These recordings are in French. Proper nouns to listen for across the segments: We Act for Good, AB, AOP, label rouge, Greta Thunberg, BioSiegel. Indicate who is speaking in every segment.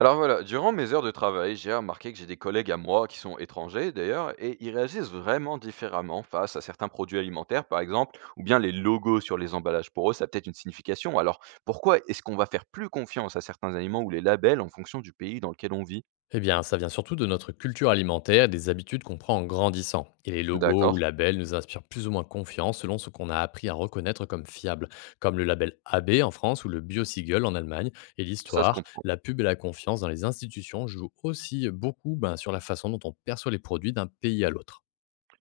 Speaker 1: Alors voilà, durant mes heures de travail, j'ai remarqué que j'ai des collègues à moi qui sont étrangers d'ailleurs, et ils réagissent vraiment différemment face à certains produits alimentaires, par exemple, ou bien les logos sur les emballages. Pour eux, ça a peut-être une signification. Alors pourquoi est-ce qu'on va faire plus confiance à certains aliments ou les labels en fonction du pays dans lequel on vit?
Speaker 2: Eh bien, ça vient surtout de notre culture alimentaire et des habitudes qu'on prend en grandissant. Et les logos
Speaker 1: D'accord,
Speaker 2: ou labels nous inspirent plus ou moins confiance selon ce qu'on a appris à reconnaître comme fiable, comme le label AB en France ou le BioSiegel en Allemagne. Et
Speaker 1: ça se
Speaker 2: l'histoire,
Speaker 1: comprend.
Speaker 2: la pub et la confiance dans les institutions jouent aussi beaucoup ben, sur la façon dont on perçoit les produits d'un pays à l'autre.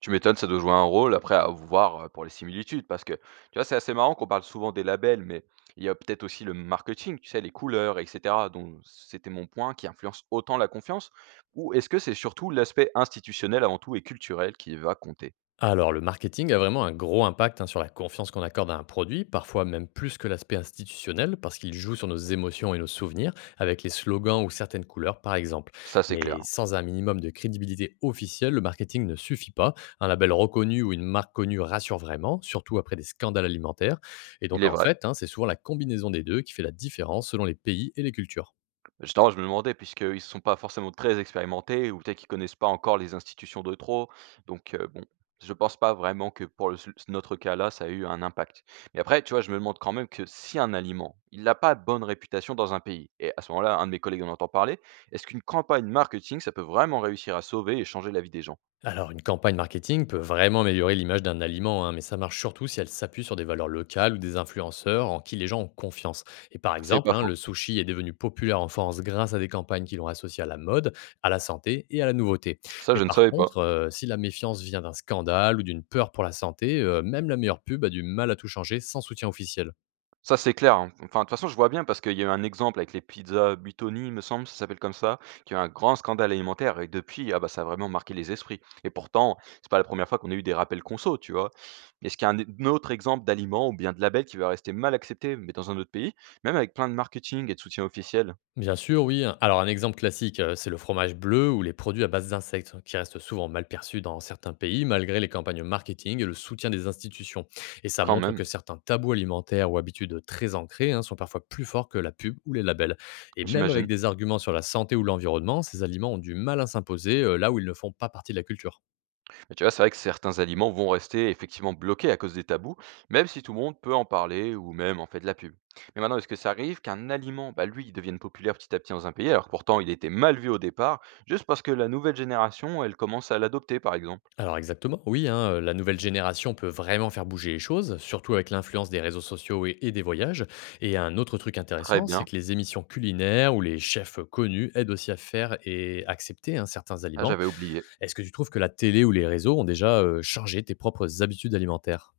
Speaker 1: Tu m'étonnes, ça doit jouer un rôle après à voir, pour les similitudes parce que, tu vois, c'est assez marrant qu'on parle souvent des labels, mais il y a peut-être aussi le marketing, tu sais, les couleurs et cetera dont c'était mon point qui influence autant la confiance? Ou est-ce que c'est surtout l'aspect institutionnel avant tout et culturel qui va compter?
Speaker 2: Alors, le marketing a vraiment un gros impact hein, sur la confiance qu'on accorde à un produit, parfois même plus que l'aspect institutionnel, parce qu'il joue sur nos émotions et nos souvenirs, avec les slogans ou certaines couleurs, par exemple.
Speaker 1: Ça, c'est clair,
Speaker 2: Mais
Speaker 1: hein,
Speaker 2: sans un minimum de crédibilité officielle, le marketing ne suffit pas. Un label reconnu ou une marque connue rassure vraiment, surtout après des scandales alimentaires. Et
Speaker 1: il
Speaker 2: donc,
Speaker 1: est
Speaker 2: en
Speaker 1: vrai.
Speaker 2: fait, hein, c'est souvent la combinaison des deux qui fait la différence selon les pays et les cultures.
Speaker 1: Justement, je me demandais puisqu'ils ne sont pas forcément très expérimentés ou peut-être qu'ils connaissent pas encore les institutions de trop, donc bon, je pense pas vraiment que pour le s notre cas là, ça a eu un impact. Mais après, tu vois, je me demande quand même que si un aliment, il n'a pas de bonne réputation dans un pays et à ce moment-là, un de mes collègues en entend parler, est-ce qu'une campagne marketing, ça peut vraiment réussir à sauver et changer la vie des gens?
Speaker 2: Alors, une campagne marketing peut vraiment améliorer l'image d'un aliment, hein, mais ça marche surtout si elle s'appuie sur des valeurs locales ou des influenceurs en qui les gens ont confiance. Et par
Speaker 1: C'est
Speaker 2: exemple,
Speaker 1: pas
Speaker 2: hein, le
Speaker 1: faux.
Speaker 2: sushi est devenu populaire en France grâce à des campagnes qui l'ont associé à la mode, à la santé et à la nouveauté.
Speaker 1: Ça,
Speaker 2: Mais
Speaker 1: je ne
Speaker 2: par
Speaker 1: savais pas.
Speaker 2: contre, si la méfiance vient d'un scandale ou d'une peur pour la santé, même la meilleure pub a du mal à tout changer sans soutien officiel.
Speaker 1: Ça, c'est clair, hein. Enfin, de toute façon, je vois bien parce qu'il y a eu un exemple avec les pizzas Buitoni, il me semble, ça s'appelle comme ça, qui a eu un grand scandale alimentaire et depuis, ah bah, ça a vraiment marqué les esprits et pourtant, c'est pas la première fois qu'on a eu des rappels conso, tu vois? Est-ce qu'il y a un autre exemple d'aliment ou bien de label qui va rester mal accepté, mais dans un autre pays, même avec plein de marketing et de soutien officiel?
Speaker 2: Bien sûr, oui. Alors un exemple classique, c'est le fromage bleu ou les produits à base d'insectes, hein, qui restent souvent mal perçus dans certains pays malgré les campagnes marketing et le soutien des institutions. Et ça
Speaker 1: Quand
Speaker 2: montre
Speaker 1: même,
Speaker 2: que certains tabous alimentaires ou habitudes très ancrées hein, sont parfois plus forts que la pub ou les labels. Et même
Speaker 1: j'imagine.
Speaker 2: avec des arguments sur la santé ou l'environnement, ces aliments ont du mal à s'imposer là où ils ne font pas partie de la culture.
Speaker 1: Mais tu vois, c'est vrai que certains aliments vont rester effectivement bloqués à cause des tabous, même si tout le monde peut en parler ou même en fait de la pub. Mais maintenant, est-ce que ça arrive qu'un aliment, bah, lui, il devienne populaire petit à petit dans un pays, alors que pourtant il était mal vu au départ, juste parce que la nouvelle génération, elle commence à l'adopter, par exemple?
Speaker 2: Alors exactement, oui, hein, la nouvelle génération peut vraiment faire bouger les choses, surtout avec l'influence des réseaux sociaux et des voyages. Et un autre truc
Speaker 1: Très
Speaker 2: intéressant, c'est
Speaker 1: bien,
Speaker 2: que les émissions culinaires ou les chefs connus aident aussi à faire et accepter hein, certains
Speaker 1: ah,
Speaker 2: aliments.
Speaker 1: j'avais oublié.
Speaker 2: Est-ce que tu trouves que la télé ou les réseaux ont déjà changé tes propres habitudes alimentaires?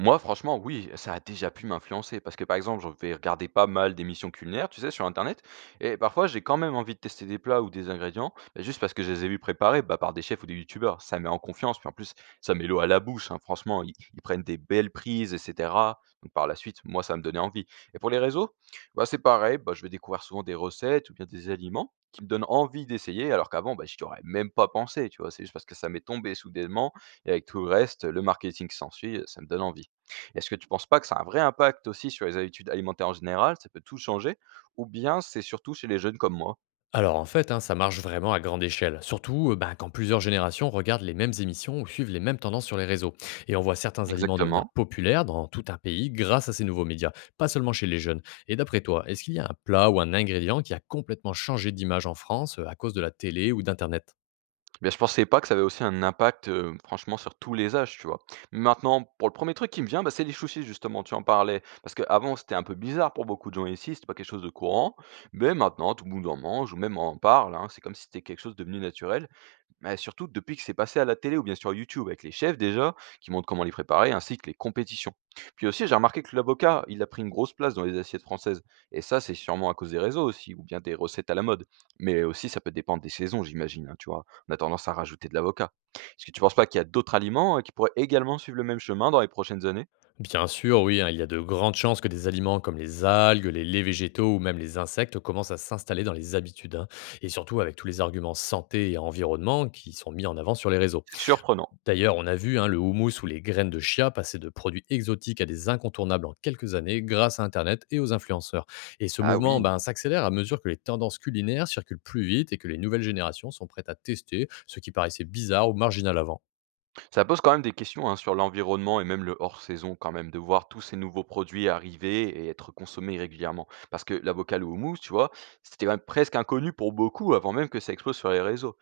Speaker 1: Moi, franchement, oui, ça a déjà pu m'influencer parce que, par exemple, je vais regarder pas mal d'émissions culinaires, tu sais, sur internet, et parfois j'ai quand même envie de tester des plats ou des ingrédients, bah, juste parce que je les ai vus préparés bah, par des chefs ou des youtubeurs. Ça met en confiance, puis en plus, ça met l'eau à la bouche, hein, franchement, ils prennent des belles prises, etc. Donc par la suite, moi, ça va me donnait envie. Et pour les réseaux, bah, c'est pareil, bah, je vais découvrir souvent des recettes ou bien des aliments qui me donnent envie d'essayer, alors qu'avant, bah, je n'y aurais même pas pensé, tu vois, c'est juste parce que ça m'est tombé soudainement, et avec tout le reste, le marketing qui s'ensuit, ça me donne envie. Est-ce que tu ne penses pas que ça a un vrai impact aussi sur les habitudes alimentaires en général? Ça peut tout changer? Ou bien c'est surtout chez les jeunes comme moi?
Speaker 2: Alors en fait, hein, ça marche vraiment à grande échelle, surtout ben, quand plusieurs générations regardent les mêmes émissions ou suivent les mêmes tendances sur les réseaux. Et on voit certains aliments devenir
Speaker 1: Exactement.
Speaker 2: populaires dans tout un pays grâce à ces nouveaux médias, pas seulement chez les jeunes. Et d'après toi, est-ce qu'il y a un plat ou un ingrédient qui a complètement changé d'image en France à cause de la télé ou d'Internet?
Speaker 1: Eh bien, je pensais pas que ça avait aussi un impact, franchement sur tous les âges, tu vois? Maintenant, pour le premier truc qui me vient, bah, c'est les chouchis justement, tu en parlais. Parce qu'avant, c'était un peu bizarre pour beaucoup de gens ici, c'était pas quelque chose de courant. Mais maintenant, tout le monde en mange ou même en parle, hein, c'est comme si c'était quelque chose de devenu naturel. Mais surtout, depuis que c'est passé à la télé ou bien sur YouTube avec les chefs déjà, qui montrent comment les préparer, ainsi que les compétitions. Puis aussi, j'ai remarqué que l'avocat, il a pris une grosse place dans les assiettes françaises. Et ça, c'est sûrement à cause des réseaux aussi, ou bien des recettes à la mode. Mais aussi, ça peut dépendre des saisons, j'imagine, hein, tu vois. On a tendance à rajouter de l'avocat. Est-ce que tu penses pas qu'il y a d'autres aliments qui pourraient également suivre le même chemin dans les prochaines années?
Speaker 2: Bien sûr, oui, hein, il y a de grandes chances que des aliments comme les algues, les laits végétaux ou même les insectes commencent à s'installer dans les habitudes, hein. Et surtout avec tous les arguments santé et environnement qui sont mis en avant sur les réseaux.
Speaker 1: C'est surprenant.
Speaker 2: D'ailleurs, on a vu hein, le houmous ou les graines de chia passer de produits exotiques à des incontournables en quelques années grâce à Internet et aux influenceurs. Et ce
Speaker 1: Ah
Speaker 2: mouvement
Speaker 1: oui,
Speaker 2: ben, s'accélère à mesure que les tendances culinaires circulent plus vite et que les nouvelles générations sont prêtes à tester ce qui paraissait bizarre ou marginal avant.
Speaker 1: ça pose quand même des questions, hein, sur l'environnement et même le hors-saison quand même, de voir tous ces nouveaux produits arriver et être consommés régulièrement. Parce que l'avocat au houmous, tu vois, c'était quand même presque inconnu pour beaucoup avant même que ça explose sur les réseaux.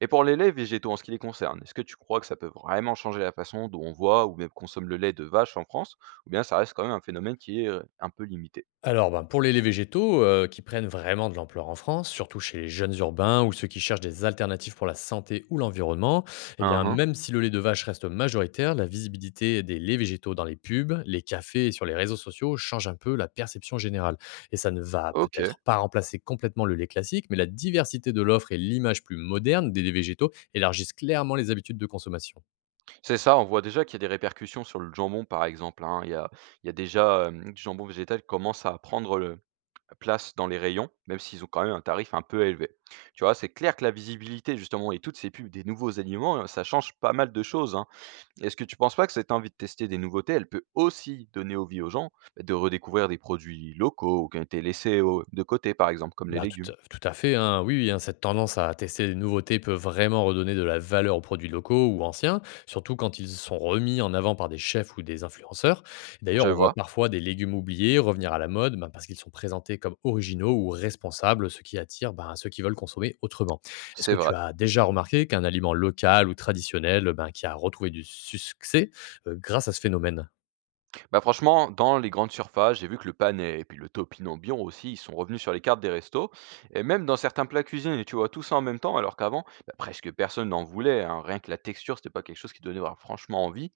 Speaker 1: Et pour les laits végétaux en ce qui les concerne, est-ce que tu crois que ça peut vraiment changer la façon dont on voit ou même consomme le lait de vache en France? Ou bien ça reste quand même un phénomène qui est un peu limité?
Speaker 2: Alors, ben, pour les laits végétaux, qui prennent vraiment de l'ampleur en France, surtout chez les jeunes urbains ou ceux qui cherchent des alternatives pour la santé ou l'environnement, eh bien,
Speaker 1: Uhum.
Speaker 2: même si le lait de vache reste majoritaire, la visibilité des laits végétaux dans les pubs, les cafés et sur les réseaux sociaux change un peu la perception générale. Et ça ne va
Speaker 1: Ok,
Speaker 2: peut-être pas remplacer complètement le lait classique, mais la diversité de l'offre et l'image plus moderne des laits végétaux élargissent clairement les habitudes de consommation.
Speaker 1: c'est ça, on voit déjà qu'il y a des répercussions sur le jambon par exemple, hein. Il y a déjà du jambon végétal qui commence à prendre place dans les rayons, même s'ils ont quand même un tarif un peu élevé. Tu vois, c'est clair que la visibilité, justement, et toutes ces pubs des nouveaux aliments, ça change pas mal de choses, hein. Est-ce que tu penses pas que cette envie de tester des nouveautés, elle peut aussi donner envie aux gens bah, de redécouvrir des produits locaux ou qui ont été laissés de côté, par exemple, comme les
Speaker 2: Bah, tout
Speaker 1: légumes?
Speaker 2: à tout à fait, hein. Oui, oui, hein, cette tendance à tester des nouveautés peut vraiment redonner de la valeur aux produits locaux ou anciens, surtout quand ils sont remis en avant par des chefs ou des influenceurs. D'ailleurs,
Speaker 1: Je
Speaker 2: on voit
Speaker 1: vois,
Speaker 2: parfois des légumes oubliés revenir à la mode bah, parce qu'ils sont présentés comme originaux ou responsables, ce qui attire bah, ceux qui veulent consommer autrement. Est-ce
Speaker 1: c'est
Speaker 2: que
Speaker 1: vrai.
Speaker 2: tu as déjà remarqué qu'un aliment local ou traditionnel bah, qui a retrouvé du succès grâce à ce phénomène?
Speaker 1: Bah franchement, dans les grandes surfaces, j'ai vu que le panais et puis le topinambion aussi, ils sont revenus sur les cartes des restos. Et même dans certains plats cuisinés, tu vois, tout ça en même temps, alors qu'avant, bah, presque personne n'en voulait, hein. Rien que la texture, c'était pas quelque chose qui donnait franchement envie.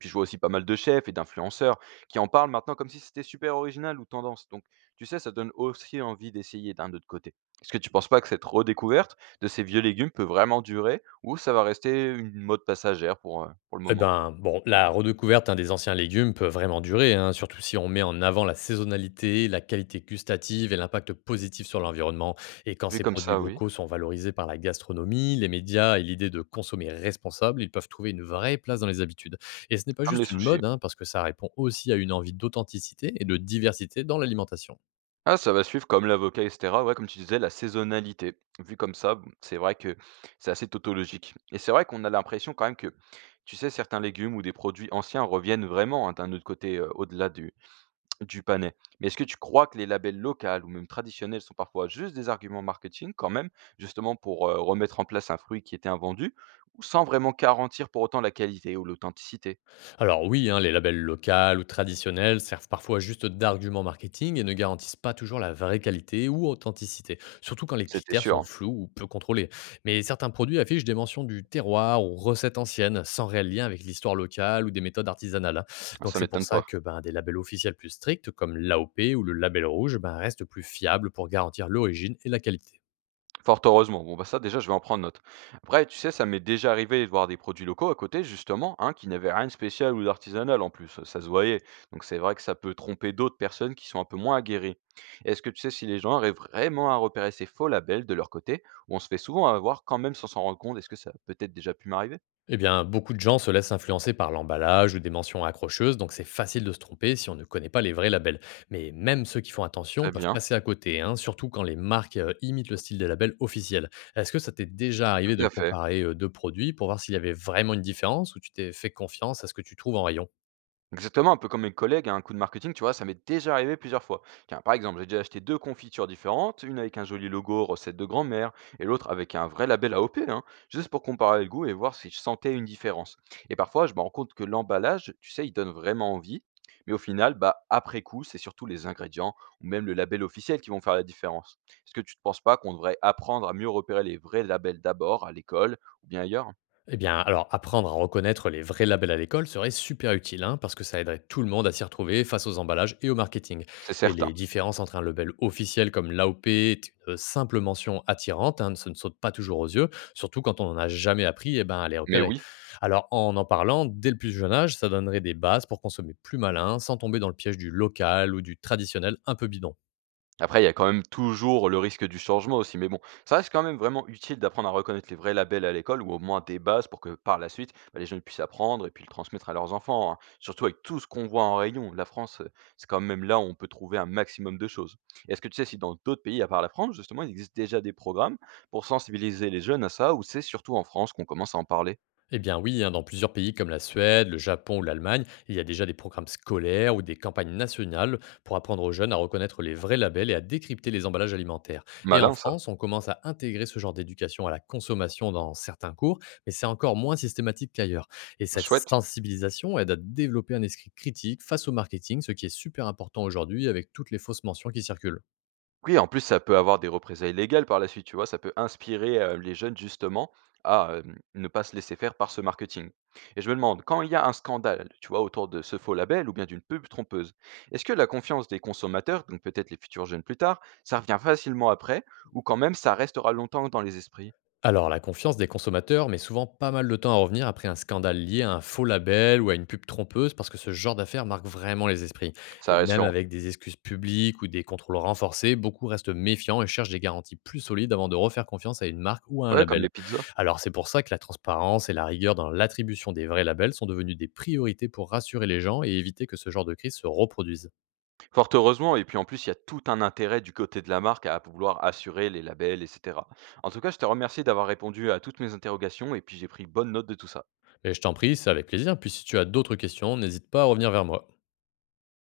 Speaker 1: Puis je vois aussi pas mal de chefs et d'influenceurs qui en parlent maintenant comme si c'était super original ou tendance. Donc, tu sais, ça donne aussi envie d'essayer d'un autre côté. Est-ce que tu penses pas que cette redécouverte de ces vieux légumes peut vraiment durer ou ça va rester une mode passagère pour le
Speaker 2: Eh
Speaker 1: moment?
Speaker 2: ben, bon, la redécouverte hein, des anciens légumes peut vraiment durer, hein, surtout si on met en avant la saisonnalité, la qualité gustative et l'impact positif sur l'environnement. Et quand
Speaker 1: Vu
Speaker 2: ces
Speaker 1: comme
Speaker 2: produits
Speaker 1: ça, oui.
Speaker 2: locaux sont valorisés par la gastronomie, les médias et l'idée de consommer responsable, ils peuvent trouver une vraie place dans les habitudes. Et ce n'est pas
Speaker 1: Comme les
Speaker 2: juste une
Speaker 1: sushis.
Speaker 2: mode, hein, parce que ça répond aussi à une envie d'authenticité et de diversité dans l'alimentation.
Speaker 1: Ah, ça va suivre comme l'avocat et cetera, ouais, comme tu disais, la saisonnalité. Vu comme ça, bon, c'est vrai que c'est assez tautologique et c'est vrai qu'on a l'impression quand même que, tu sais, certains légumes ou des produits anciens reviennent vraiment, hein, d'un autre côté, au-delà du panais. Mais est-ce que tu crois que les labels locaux ou même traditionnels sont parfois juste des arguments marketing quand même, justement pour, remettre en place un fruit qui était invendu, ou sans vraiment garantir pour autant la qualité ou l'authenticité?
Speaker 2: Alors oui, hein, les labels locaux ou traditionnels servent parfois juste d'arguments marketing et ne garantissent pas toujours la vraie qualité ou authenticité, surtout quand les
Speaker 1: C'était
Speaker 2: critères
Speaker 1: sûr,
Speaker 2: sont
Speaker 1: hein.
Speaker 2: flous ou peu contrôlés. Mais certains produits affichent des mentions du terroir ou recettes anciennes, sans réel lien avec l'histoire locale ou des méthodes artisanales, hein.
Speaker 1: Ah,
Speaker 2: Donc
Speaker 1: ça
Speaker 2: c'est pour
Speaker 1: m'étonne pas.
Speaker 2: ça que ben, des labels officiels plus stricts, comme l'AOP ou le label rouge, ben, restent plus fiables pour garantir l'origine et la qualité.
Speaker 1: Fort heureusement. Bon, bah, ça, déjà, je vais en prendre note. Après, tu sais, ça m'est déjà arrivé de voir des produits locaux à côté, justement, hein, qui n'avaient rien de spécial ou d'artisanal en plus. Ça se voyait. Donc, c'est vrai que ça peut tromper d'autres personnes qui sont un peu moins aguerries. Est-ce que tu sais si les gens arrivent vraiment à repérer ces faux labels de leur côté, ou on se fait souvent avoir quand même sans s'en rendre compte? Est-ce que ça a peut-être déjà pu m'arriver?
Speaker 2: Eh bien, beaucoup de gens se laissent influencer par l'emballage ou des mentions accrocheuses, donc c'est facile de se tromper si on ne connaît pas les vrais labels. Mais même ceux qui font
Speaker 1: Très
Speaker 2: attention peuvent
Speaker 1: bien.
Speaker 2: passer à côté, hein, surtout quand les marques imitent le style des labels officiels. Est-ce que ça t'est déjà arrivé
Speaker 1: Tout
Speaker 2: de
Speaker 1: à fait.
Speaker 2: comparer deux produits pour voir s'il y avait vraiment une différence ou tu t'es fait confiance à ce que tu trouves en rayon?
Speaker 1: Exactement, un peu comme mes collègues, un coup de marketing, tu vois, ça m'est déjà arrivé plusieurs fois. Tiens, par exemple, j'ai déjà acheté deux confitures différentes, une avec un joli logo recette de grand-mère et l'autre avec un vrai label AOP, hein, juste pour comparer le goût et voir si je sentais une différence. Et parfois, je me rends compte que l'emballage, tu sais, il donne vraiment envie, mais au final, bah, après coup, c'est surtout les ingrédients ou même le label officiel qui vont faire la différence. Est-ce que tu ne penses pas qu'on devrait apprendre à mieux repérer les vrais labels d'abord à l'école ou bien ailleurs?
Speaker 2: Eh bien, alors apprendre à reconnaître les vrais labels à l'école serait super utile, hein, parce que ça aiderait tout le monde à s'y retrouver face aux emballages et au marketing.
Speaker 1: C'est
Speaker 2: Et
Speaker 1: certain.
Speaker 2: les différences entre un label officiel comme l'AOP et une simple mention attirante, hein, ça ne saute pas toujours aux yeux, surtout quand on n'en a jamais appris eh ben, à les
Speaker 1: Mais
Speaker 2: repérer.
Speaker 1: oui,
Speaker 2: Alors en parlant, dès le plus jeune âge, ça donnerait des bases pour consommer plus malin, sans tomber dans le piège du local ou du traditionnel un peu bidon.
Speaker 1: après, il y a quand même toujours le risque du changement aussi, mais bon, ça reste quand même vraiment utile d'apprendre à reconnaître les vrais labels à l'école ou au moins des bases pour que par la suite, bah, les jeunes puissent apprendre et puis le transmettre à leurs enfants, hein. Surtout avec tout ce qu'on voit en rayon. La France, c'est quand même là où on peut trouver un maximum de choses. Et est-ce que tu sais si dans d'autres pays, à part la France, justement, il existe déjà des programmes pour sensibiliser les jeunes à ça ou c'est surtout en France qu'on commence à en parler?
Speaker 2: Eh bien oui, hein, dans plusieurs pays comme la Suède, le Japon ou l'Allemagne, il y a déjà des programmes scolaires ou des campagnes nationales pour apprendre aux jeunes à reconnaître les vrais labels et à décrypter les emballages alimentaires. Et en
Speaker 1: Malin, ça.
Speaker 2: France, on commence à intégrer ce genre d'éducation à la consommation dans certains cours, mais c'est encore moins systématique qu'ailleurs. Et cette
Speaker 1: Chouette.
Speaker 2: sensibilisation aide à développer un esprit critique face au marketing, ce qui est super important aujourd'hui avec toutes les fausses mentions qui circulent.
Speaker 1: Oui, en plus, ça peut avoir des représailles légales par la suite, tu vois? Ça peut inspirer, les jeunes justement à, ne pas se laisser faire par ce marketing et je me demande, quand il y a un scandale, tu vois, autour de ce faux label ou bien d'une pub trompeuse, est-ce que la confiance des consommateurs, donc peut-être les futurs jeunes plus tard, ça revient facilement après ou quand même ça restera longtemps dans les esprits?
Speaker 2: Alors, la confiance des consommateurs met souvent pas mal de temps à revenir après un scandale lié à un faux label ou à une pub trompeuse parce que ce genre d'affaires marque vraiment les esprits.
Speaker 1: Ça
Speaker 2: Et même
Speaker 1: rassurant.
Speaker 2: avec des excuses publiques ou des contrôles renforcés, beaucoup restent méfiants et cherchent des garanties plus solides avant de refaire confiance à une marque ou à un
Speaker 1: Ouais, comme
Speaker 2: label.
Speaker 1: les pizzas.
Speaker 2: Alors, c'est pour ça que la transparence et la rigueur dans l'attribution des vrais labels sont devenues des priorités pour rassurer les gens et éviter que ce genre de crise se reproduise.
Speaker 1: Fort heureusement et puis en plus, il y a tout un intérêt du côté de la marque à vouloir assurer les labels et cetera. En tout cas, je te remercie d'avoir répondu à toutes mes interrogations et puis j'ai pris bonne note de tout ça.
Speaker 2: Mais je t'en prie, c'est avec plaisir. Puis si tu as d'autres questions, n'hésite pas à revenir vers moi.